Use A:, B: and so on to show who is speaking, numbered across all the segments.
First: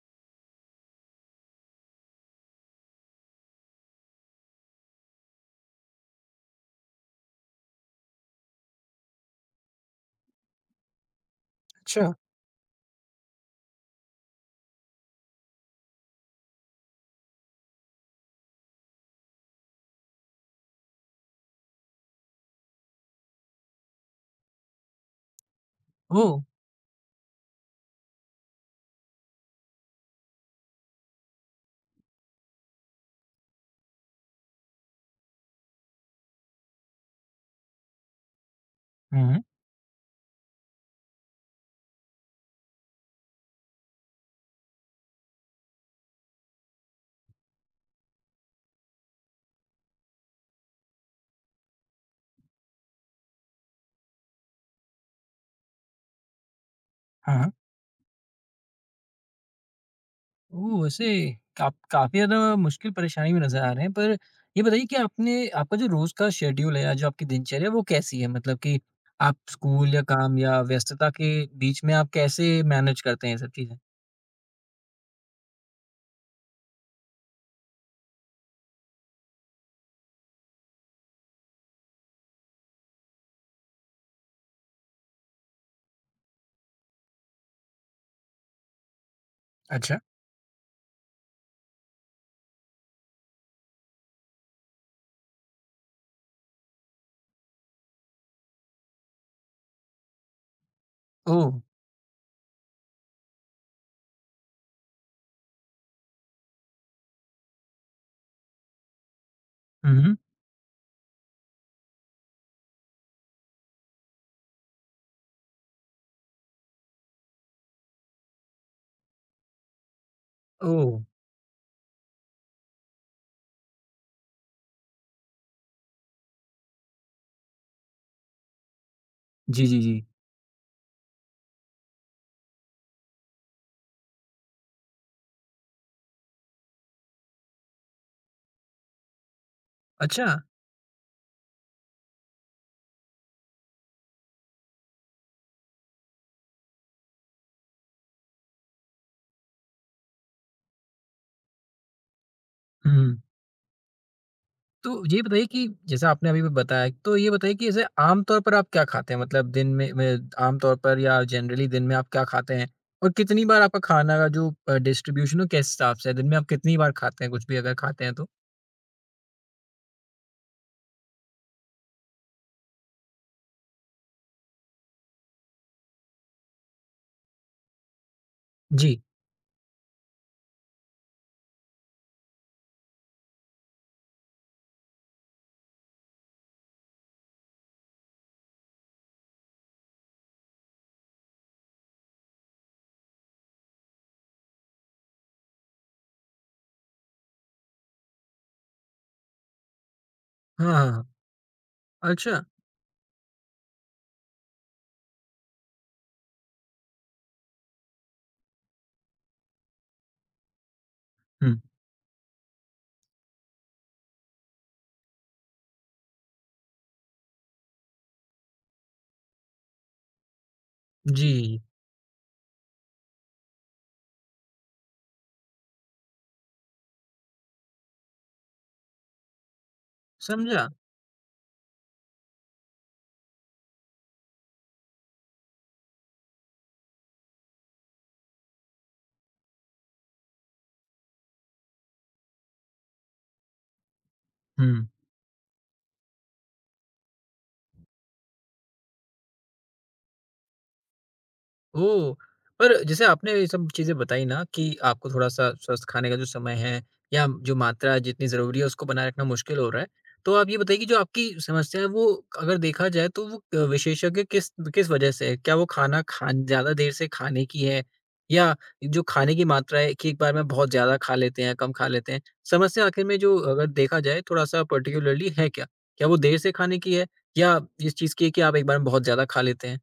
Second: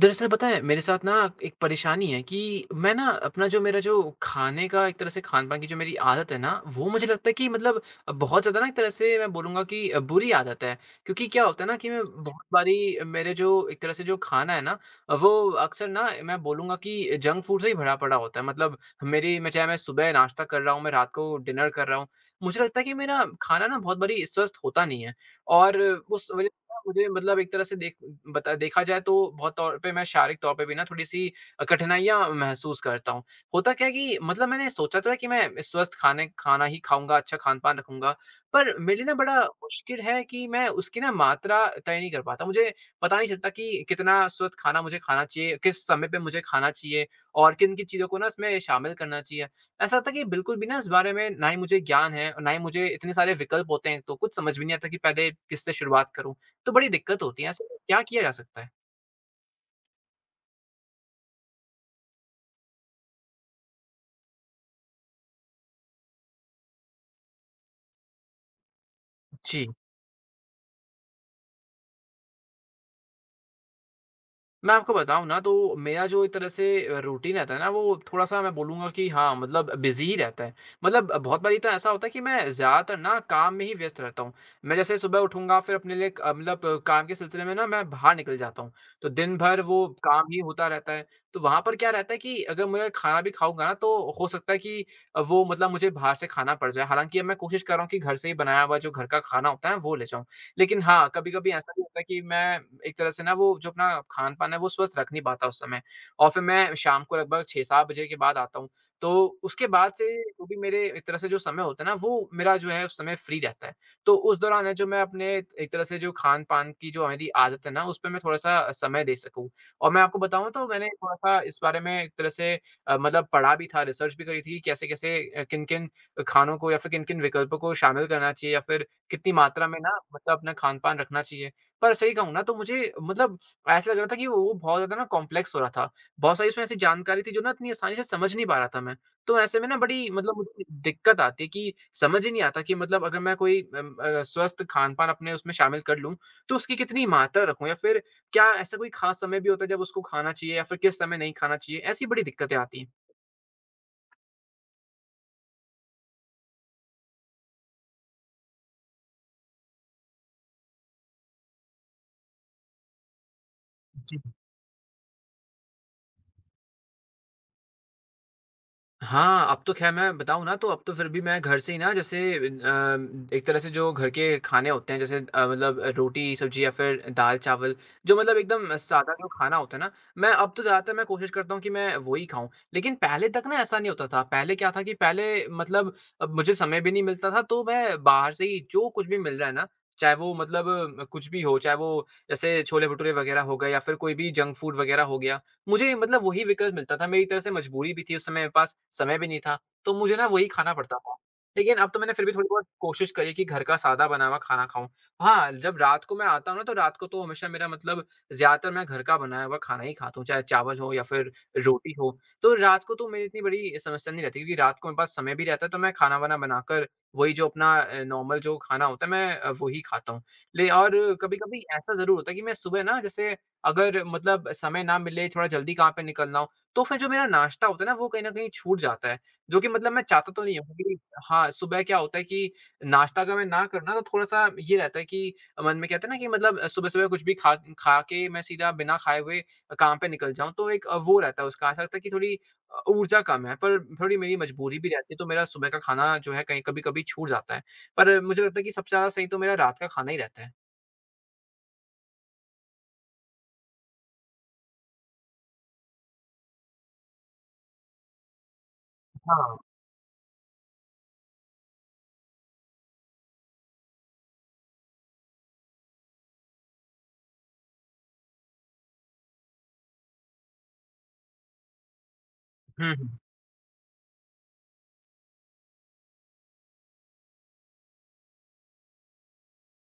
A: दरअसल पता है मेरे साथ ना एक परेशानी है कि मैं ना अपना जो मेरा जो खाने का एक तरह से खान-पान की जो मेरी आदत है ना, वो मुझे लगता है कि मतलब बहुत ज़्यादा ना, एक तरह से मैं बोलूँगा कि बुरी आदत है। क्योंकि क्या होता है ना कि मैं
B: अच्छा।
A: बहुत बारी मेरे जो एक तरह से जो खाना है ना, वो अक्सर ना मैं बोलूँगा कि जंक फूड से ही भरा पड़ा होता है। मतलब मेरी मैं चाहे मैं सुबह नाश्ता कर रहा हूँ, मैं रात को डिनर कर रहा हूँ। मुझे लगता है कि मेरा खाना ना बहुत बारी स्वस्थ होता नहीं है और उस
B: ओह!
A: वजह मुझे मतलब एक तरह से देखा जाए तो बहुत तौर पे मैं शारीरिक तौर पे भी ना थोड़ी-सी कठिनाइयाँ महसूस करता हूँ। होता क्या है कि मतलब मैंने सोचा तो है कि मैं स्वस्थ खाने खाना ही खाऊँगा, अच्छा खान-पान रखूँगा, पर मेरे लिए ना
B: हुँ,
A: बड़ा
B: हुँ।
A: मुश्किल है कि मैं उसकी ना मात्रा तय नहीं कर पाता। मुझे पता नहीं चलता कि कितना स्वस्थ खाना मुझे खाना चाहिए, किस समय पे मुझे खाना चाहिए और किन-किन चीज़ों को ना इसमें शामिल करना चाहिए। ऐसा होता है कि बिल्कुल भी ना इस बारे में ना ही मुझे ज्ञान है और ना ही मुझे इतने सारे विकल्प होते हैं, तो कुछ समझ भी नहीं आता कि पहले किससे शुरुआत करूँ। तो बड़ी दिक्कत
B: हाँ,
A: होती है,
B: हाँ।
A: ऐसे में क्या किया जा सकता है?
B: ओह! वैसे काफ़ी ज़्यादा मुश्किल परेशानी में नज़र आ रहे हैं। पर ये बताइए कि आपने आपका जो रोज़ का शेड्यूल है या जो आपकी दिनचर्या है वो कैसी है? मतलब कि आप
A: जी।
B: स्कूल या काम या व्यस्तता के बीच में आप कैसे मैनेज करते हैं ये सब चीज़ें?
A: मैं आपको बताऊँ ना तो मेरा जो एक तरह से रूटीन रहता है ना, वो थोड़ा-सा मैं बोलूँगा कि हाँ, मतलब बिज़ी ही रहता है। मतलब बहुत बारी तो ऐसा होता है कि मैं ज़्यादातर ना काम में ही व्यस्त रहता हूँ। मैं जैसे सुबह उठूँगा, फिर अपने लिए काम के सिलसिले में ना मैं बाहर निकल जाता हूँ। तो दिन भर वो
B: अच्छा।
A: काम ही होता रहता है। तो वहाँ पर क्या रहता है कि अगर मैं खाना भी खाऊँगा ना, तो हो सकता है कि वो मतलब मुझे बाहर से खाना पड़ जाए। हालाँकि अब मैं कोशिश कर रहा हूँ कि घर से ही बनाया हुआ जो घर का खाना होता है ना, वो ले जाऊँ। लेकिन हाँ, कभी-कभी
B: ओह!
A: ऐसा भी होता है कि मैं एक तरह से ना वो जो अपना खान-पान है, वो स्वस्थ रख नहीं पाता उस समय। और फिर मैं शाम को लगभग 6-7 बजे के बाद आता हूँ। तो उसके बाद
B: हुँ,
A: से
B: हुँ।
A: जो भी मेरे एक तरह से जो समय होता है ना, वो मेरा जो है उस समय फ्री रहता है। तो उस दौरान है जो मैं अपने एक तरह से जो खान-पान की जो मेरी आदत है ना, उस पे मैं थोड़ा-सा समय दे सकूँ। और मैं आपको बताऊँ तो मैंने
B: ओह!
A: थोड़ा-सा इस बारे में एक तरह से पढ़ा भी था, रिसर्च भी करी थी कि कैसे-कैसे किन-किन खानों को या फिर किन-किन विकल्पों को शामिल करना चाहिए या फिर कितनी मात्रा
B: जी,
A: में
B: जी,
A: ना
B: जी।
A: मतलब अपना खान-पान रखना चाहिए। पर सही कहूँ ना, तो मुझे मतलब ऐसा लग रहा था कि वो बहुत ज़्यादा ना कॉम्प्लेक्स हो रहा था। बहुत सारी उसमें ऐसी जानकारी थी जो ना इतनी आसानी से समझ नहीं पा रहा था मैं। तो ऐसे में ना बड़ी
B: अच्छा।
A: मतलब मुझे दिक्कत आती है कि समझ ही नहीं आता कि मतलब अगर मैं कोई स्वस्थ खान-पान अपने उसमें शामिल कर लूँ, तो उसकी कितनी मात्रा रखूँ या फिर क्या ऐसा कोई ख़ास समय भी होता है जब उसको खाना चाहिए या फिर किस समय नहीं खाना चाहिए? ऐसी बड़ी दिक्कतें आती हैं।
B: हुँ। तो ये बताइए कि जैसा आपने अभी भी बताया, तो ये बताइए कि जैसे आम तौर पर आप क्या खाते हैं? मतलब दिन में आम तौर पर या जनरली दिन में आप क्या खाते हैं? और कितनी बार आपका खाना
A: जी।
B: का जो डिस्ट्रीब्यूशन हो किस हिसाब से है? दिन में आप कितनी बार खाते हैं कुछ भी अगर खाते हैं तो?
A: हाँ, अब तो ख़ैर मैं बताऊँ ना, तो अब तो फिर भी मैं घर से ही ना, जैसे एक तरह से जो घर के खाने होते हैं, जैसे रोटी, सब्ज़ी या फिर दाल-चावल, जो मतलब एकदम
B: जी।
A: सादा जो खाना होता है ना, मैं अब तो ज़्यादातर मैं कोशिश करता हूँ कि मैं वो ही खाऊँ। लेकिन पहले तक ना ऐसा नहीं होता था, पहले क्या था कि पहले मतलब अब मुझे समय भी नहीं मिलता था, तो मैं बाहर से ही जो कुछ भी मिल रहा है ना, चाहे वो मतलब कुछ भी हो, चाहे वो जैसे छोले-भटूरे वग़ैरह हो गए या फिर कोई भी जंक फूड वग़ैरह हो गया। मुझे मतलब वही विकल्प मिलता था, मेरी एक तरह से मजबूरी भी थी, उस समय मेरे पास समय भी नहीं था, तो मुझे ना वही
B: हाँ,
A: खाना
B: हाँ,
A: पड़ता
B: हाँ।
A: था। लेकिन अब तो मैंने फिर भी
B: अच्छा।
A: थोड़ी-बहुत कोशिश करी कि घर का सादा बना हुआ खाना खाऊँ। हाँ, जब रात को मैं आता हूँ ना, तो रात को तो हमेशा मेरा मतलब ज़्यादातर मैं घर का बनाया हुआ खाना ही खाता हूँ, चाहे चावल हो या फिर
B: हुँ।
A: रोटी हो। तो रात को तो मेरी इतनी बड़ी समस्या नहीं रहती, क्योंकि रात को मेरे पास समय भी रहता है, तो मैं खाना-वाना बनाकर वही जो अपना नॉर्मल जो खाना होता है, मैं वो ही खाता हूँ। ले और कभी-कभी
B: जी,
A: ऐसा ज़रूर होता है कि मैं सुबह ना, जैसे अगर मतलब समय ना मिले, थोड़ा जल्दी काम पे निकलना हो, तो फिर जो मेरा नाश्ता होता है ना, वो कहीं न कहीं छूट जाता है। जो कि मतलब मैं चाहता तो नहीं
B: समझा।
A: हूँ कि हाँ, सुबह क्या होता है कि नाश्ता अगर मैं ना करूँ ना, तो थोड़ा-सा ये रहता है कि मन में कहते हैं ना कि मतलब सुबह-सुबह कुछ भी खा खा के मैं सीधा बिना खाए हुए काम पे निकल जाऊँ, तो एक वो रहता है, उसका ऐसा लगता है कि थोड़ी ऊर्जा कम है, पर थोड़ी मेरी मजबूरी
B: हुँ।
A: भी रहती है, तो मेरा सुबह का खाना जो है कहीं कभी-कभी छूट जाता है। पर मुझे लगता है कि सबसे ज़्यादा सही तो मेरा रात का खाना ही रहता है।
B: ओह! पर जैसे आपने ये सब चीज़ें बताई ना कि आपको थोड़ा-सा स्वस्थ खाने का जो समय है या जो मात्रा जितनी ज़रूरी है उसको बनाए रखना
A: हाँ।
B: मुश्किल हो रहा है। तो आप ये बताइए कि जो आपकी समस्या है वो अगर देखा जाए तो वो विशेषज्ञ किस किस वजह से है? क्या वो खाना खान ज़्यादा देर से खाने की है या जो खाने की मात्रा है कि एक बार में बहुत ज़्यादा खा लेते हैं, कम खा लेते हैं? समस्या
A: हुँ,
B: आखिर
A: हुँ।
B: में जो अगर देखा जाए थोड़ा-सा पर्टिकुलरली है क्या? क्या वो देर से खाने की है या इस चीज़ की है कि आप एक बार में बहुत ज़्यादा खा लेते हैं?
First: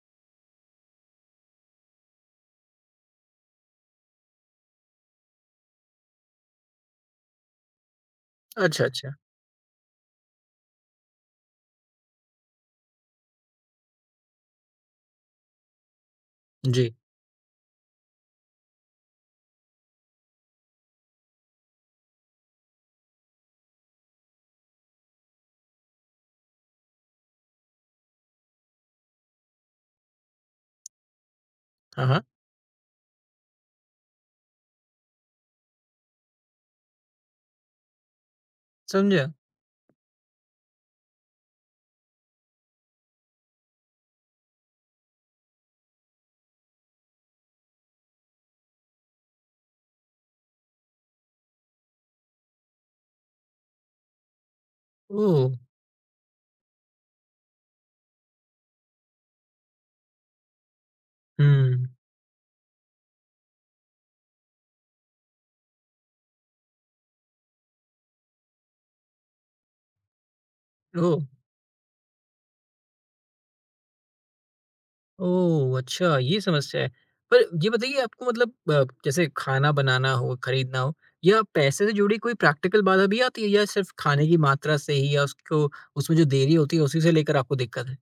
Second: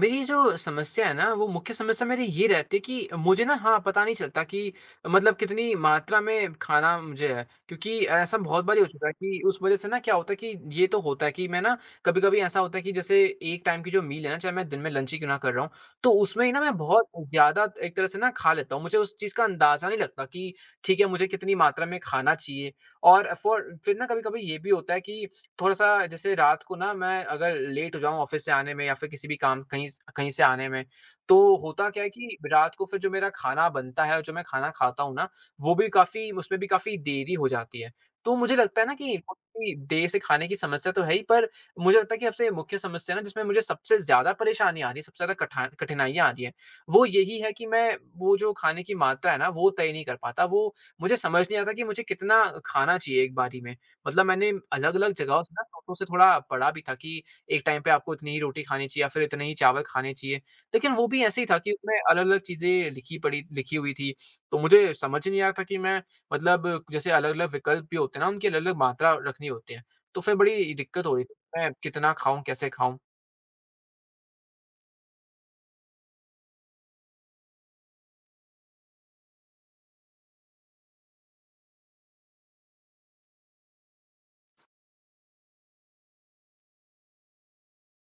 A: मेरी जो समस्या है ना, वो मुख्य समस्या मेरी ये रहती है कि मुझे ना हाँ, पता नहीं चलता कि मतलब कितनी मात्रा में खाना मुझे है। क्योंकि ऐसा बहुत बारी
B: अच्छा,
A: हो चुका है
B: अच्छा।
A: कि उस वज़ह से ना क्या होता है कि ये तो होता है कि मैं ना कभी-कभी ऐसा होता है कि जैसे एक टाइम की जो मील है ना, चाहे मैं दिन में लंच ही क्यों ना कर रहा हूँ, तो उसमें ही ना मैं
B: जी।
A: बहुत ज़्यादा एक तरह से ना खा लेता हूँ। मुझे उस चीज़ का अंदाज़ा नहीं लगता कि ठीक है, मुझे कितनी मात्रा में खाना चाहिए। और फॉर फिर ना कभी-कभी ये भी होता है कि थोड़ा-सा जैसे रात को ना मैं अगर लेट हो जाऊँ ऑफ़िस से आने में या फिर किसी भी काम कहीं से आने में, तो होता क्या
B: हाँ,
A: है
B: हाँ,
A: कि रात को फिर जो मेरा खाना बनता है और जो मैं खाना खाता हूँ ना, वो भी काफ़ी उसमें भी काफ़ी देरी हो जाती है। तो मुझे लगता है ना कि
B: समझा।
A: देर से खाने की समस्या तो है ही, पर मुझे लगता है कि सबसे मुख्य समस्या ना जिसमें मुझे सबसे ज़्यादा परेशानी आ रही है, सबसे ज़्यादा कठा कठिनाइयाँ आ रही हैं, वो यही है कि मैं वो जो खाने की मात्रा है ना, वो तय नहीं कर पाता। वो मुझे समझ नहीं आता कि मुझे कितना खाना चाहिए एक बारी में। मतलब मैंने अलग-अलग जगहों
B: ओह!
A: से ना, लोगों से थोड़ा पढ़ा भी था कि एक टाइम पे आपको इतनी ही रोटी खानी चाहिए या फिर इतने ही चावल खाने चाहिए। लेकिन वो भी ऐसे ही था कि
B: हुँ।
A: उसमें अलग-अलग चीज़ें लिखी हुई थी। तो मुझे समझ ही नहीं आ रहा था कि मैं मतलब जैसे अलग-अलग विकल्प भी होते हैं ना, उनकी अलग-अलग मात्रा रखनी होती है। तो फिर बड़ी दिक्कत हो
B: ओह!
A: रही थी, मैं कितना खाऊँ, कैसे खाऊँ?
B: ओह! अच्छा, ये समस्या है। पर ये बताइए आपको मतलब जैसे खाना बनाना हो, खरीदना हो या पैसे से जुड़ी कोई प्रैक्टिकल बाधा भी आती है या सिर्फ़ खाने की मात्रा से ही या उसको उसमें जो देरी होती है उसी से लेकर आपको दिक्कत है?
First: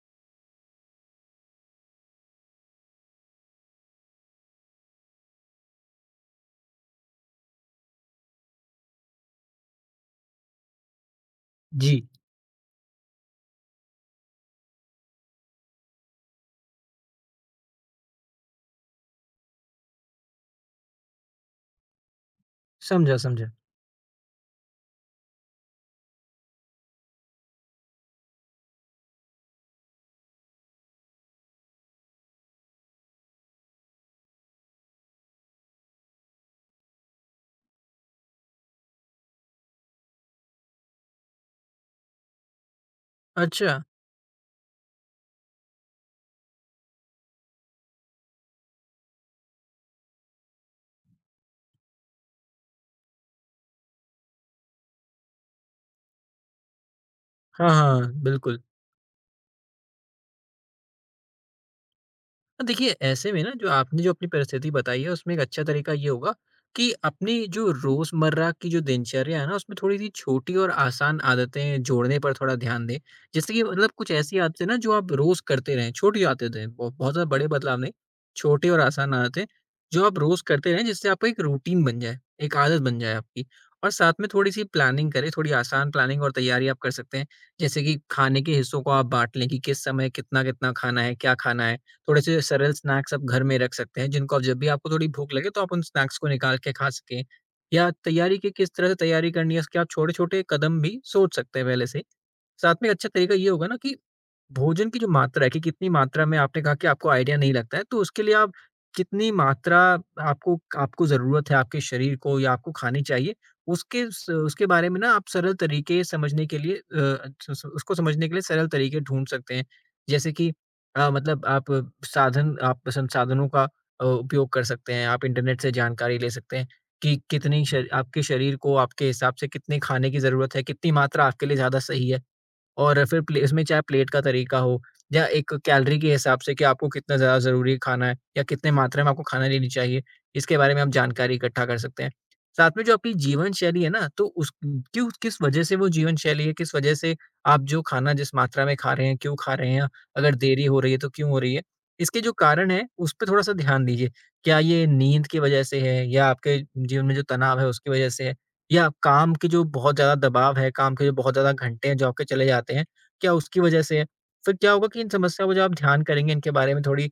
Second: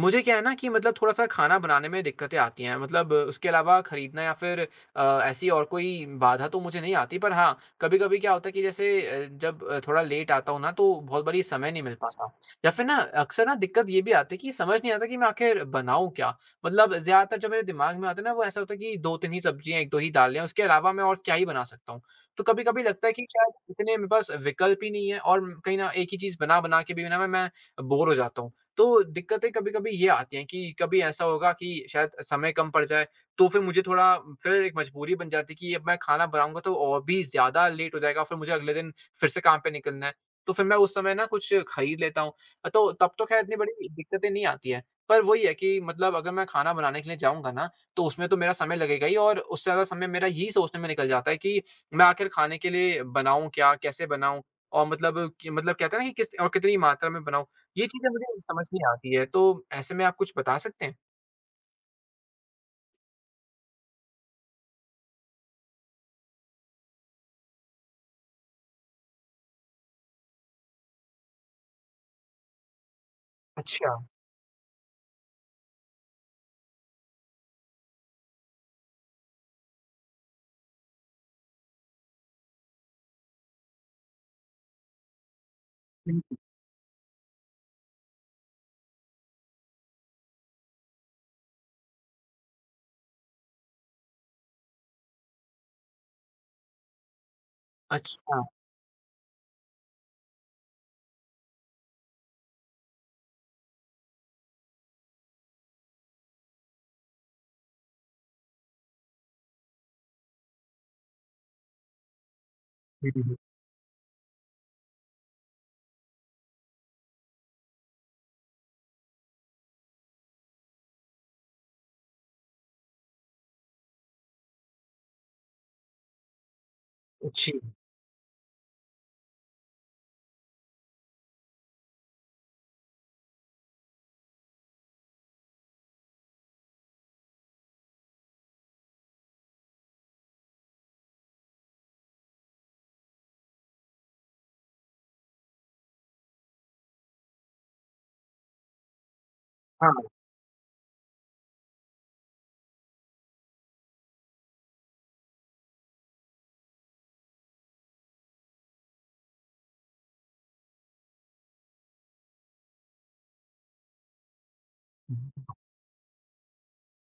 A: मुझे क्या है ना कि मतलब थोड़ा-सा खाना बनाने में दिक्कतें आती हैं। मतलब उसके अलावा खरीदना या फिर ऐसी और कोई बाधा तो मुझे नहीं आती। पर हाँ, कभी-कभी क्या होता है कि जैसे जब थोड़ा लेट आता हूँ ना, तो बहुत बारी समय नहीं मिल
B: जी,
A: पाता। या फिर ना अक्सर ना दिक्कत ये भी आती है कि समझ नहीं आता कि मैं आखिर बनाऊँ क्या? मतलब ज़्यादातर जो मेरे दिमाग में आता है ना, वो ऐसा होता है कि 2-3 ही सब्जियाँ, 1-2 ही दालें हैं, उसके अलावा मैं और क्या ही बना सकता हूँ। तो कभी-कभी लगता है
B: समझा,
A: कि
B: समझा।
A: शायद इतने मेरे पास विकल्प ही नहीं है और कहीं न एक ही चीज़ बना-बना के भी ना मैं बोर हो जाता हूँ। तो दिक्कतें कभी-कभी ये आती हैं कि कभी ऐसा होगा कि शायद समय कम पड़ जाए, तो फिर मुझे थोड़ा फिर एक मजबूरी बन जाती है कि अब मैं खाना बनाऊँगा तो और भी ज़्यादा लेट हो जाएगा, फिर मुझे अगले दिन फिर से काम पे निकलना है। तो फिर मैं उस समय ना कुछ खरीद लेता हूँ। तो तब तो खैर इतनी
B: अच्छा।
A: बड़ी दिक्कतें नहीं आती हैं। पर वही है कि मतलब अगर मैं खाना बनाने के लिए जाऊँगा ना, तो उसमें तो मेरा समय लगेगा ही और उससे ज़्यादा समय मेरा यही सोचने में निकल जाता है कि मैं आखिर खाने के लिए बनाऊँ क्या? कैसे बनाऊँ? और मतलब कि मतलब कहते हैं ना कि किस और कितनी मात्रा में बनाऊँ?
B: हाँ,
A: ये
B: हाँ,
A: चीज़ें मुझे
B: बिल्कुल।
A: समझ नहीं आती है, तो ऐसे में आप कुछ बता सकते हैं?
B: हाँ, देखिए ऐसे में ना जो आपने जो अपनी परिस्थिति बताई है उसमें एक अच्छा तरीका ये होगा कि अपनी जो रोजमर्रा की जो दिनचर्या है ना उसमें थोड़ी सी छोटी और आसान आदतें जोड़ने पर थोड़ा ध्यान दें। जैसे कि मतलब
A: अच्छा।
B: कुछ ऐसी आदतें ना जो आप रोज करते रहें, छोटी आदतें, बहुत ज्यादा बड़े बदलाव नहीं, छोटी और आसान आदतें जो आप रोज करते रहें जिससे आपका एक रूटीन बन जाए, एक आदत बन जाए आपकी। और साथ में थोड़ी सी प्लानिंग करें, थोड़ी आसान प्लानिंग और
A: हुँ।
B: तैयारी आप कर सकते हैं। जैसे कि खाने के हिस्सों को आप बांट लें कि किस समय कितना कितना खाना है, क्या खाना है। थोड़े-से सरल स्नैक्स आप घर में रख सकते हैं, जिनको आप जब भी आपको थोड़ी भूख लगे तो आप उन स्नैक्स को निकाल के खा सकें। या तैयारी
A: अच्छा।
B: की किस तरह से तैयारी करनी है, इसके आप छोटे-छोटे कदम भी सोच सकते हैं पहले से ही। साथ में एक अच्छा तरीका ये होगा ना कि भोजन की जो मात्रा है कि कितनी मात्रा में, आपने कहा कि आपको आइडिया नहीं लगता है, तो उसके लिए आप कितनी मात्रा आपको आपको ज़रूरत है, आपके शरीर को या आपको खानी
A: हुँ, हुँ,
B: चाहिए,
A: हुँ।
B: उसके बारे में ना आप सरल तरीके समझने के लिए, अ, स स उसको समझने के लिए सरल तरीके ढूँढ सकते हैं। जैसे कि मतलब आप साधन आप संसाधनों का उपयोग कर सकते हैं, आप इंटरनेट से जानकारी ले सकते हैं कि
A: जी,
B: कितनी श आपके शरीर को आपके हिसाब से कितने खाने की ज़रूरत है, कितनी मात्रा आपके लिए ज़्यादा सही है। और फिर प्ले इसमें चाहे प्लेट का तरीका हो या एक कैलोरी के हिसाब से कि आपको कितना ज़्यादा ज़रूरी खाना है या कितने मात्रा में आपको खाना लेनी चाहिए, इसके बारे में आप जानकारी इकट्ठा कर सकते हैं। साथ में जो आपकी जीवन शैली है ना, तो उस क्यों किस वजह से वो जीवन शैली है, किस वजह से आप जो खाना जिस मात्रा में खा रहे हैं, क्यों खा रहे हैं,
A: हाँ।
B: अगर देरी हो रही है तो क्यों हो रही है? इसके जो कारण हैं, उस पे थोड़ा-सा ध्यान दीजिए। क्या ये नींद की वजह से है या आपके जीवन में जो तनाव है उसकी वजह से है? या काम के जो बहुत ज़्यादा दबाव है, काम के जो बहुत ज़्यादा घंटे हैं जो आपके चले जाते हैं, क्या उसकी वजह से है? फिर क्या होगा कि इन
A: हम्म,
B: समस्याओं पे जब आप ध्यान करेंगे, इनके बारे में थोड़ी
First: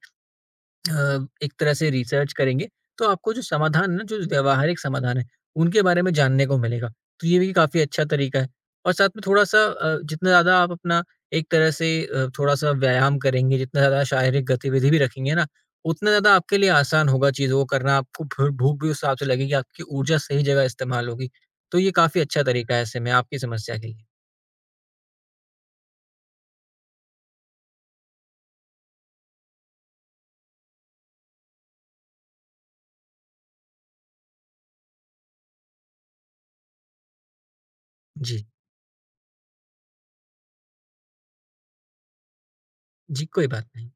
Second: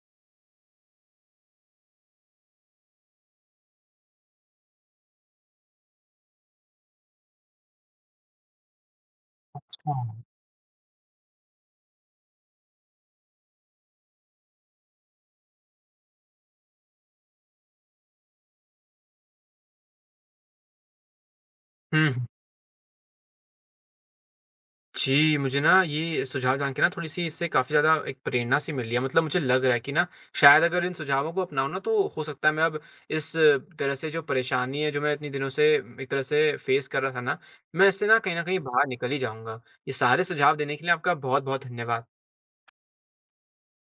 B: एक तरह से रिसर्च करेंगे, तो आपको जो समाधान है ना, जो व्यावहारिक समाधान है, उनके बारे में जानने को मिलेगा। तो ये भी काफ़ी अच्छा तरीका है। और साथ में थोड़ा-सा,
A: अच्छा।
B: जितना ज़्यादा आप अपना एक तरह से थोड़ा-सा व्यायाम करेंगे, जितना ज़्यादा शारीरिक गतिविधि भी रखेंगे ना, उतना ज़्यादा आपके लिए आसान होगा चीज़ों को करना। आपको भू भूख भी उस हिसाब से लगेगी, आपकी ऊर्जा सही जगह इस्तेमाल होगी। तो ये
A: हुँ,
B: काफ़ी
A: हुँ।
B: अच्छा तरीका है ऐसे में आपकी समस्या के लिए।
A: जी, मुझे ना ये सुझाव जान के ना थोड़ी-सी इससे काफ़ी ज़्यादा एक प्रेरणा सी मिली है। मतलब मुझे लग रहा है कि ना शायद अगर इन सुझावों को अपनाऊँ ना तो हो सकता है मैं अब इस तरह से जो परेशानी है, जो मैं इतने दिनों से एक तरह से फेस कर रहा था ना, मैं इससे ना कहीं न
B: जी।
A: कहीं बाहर निकल ही जाऊँगा। ये सारे सुझाव देने के लिए आपका बहुत-बहुत धन्यवाद।
B: जी, कोई बात नहीं।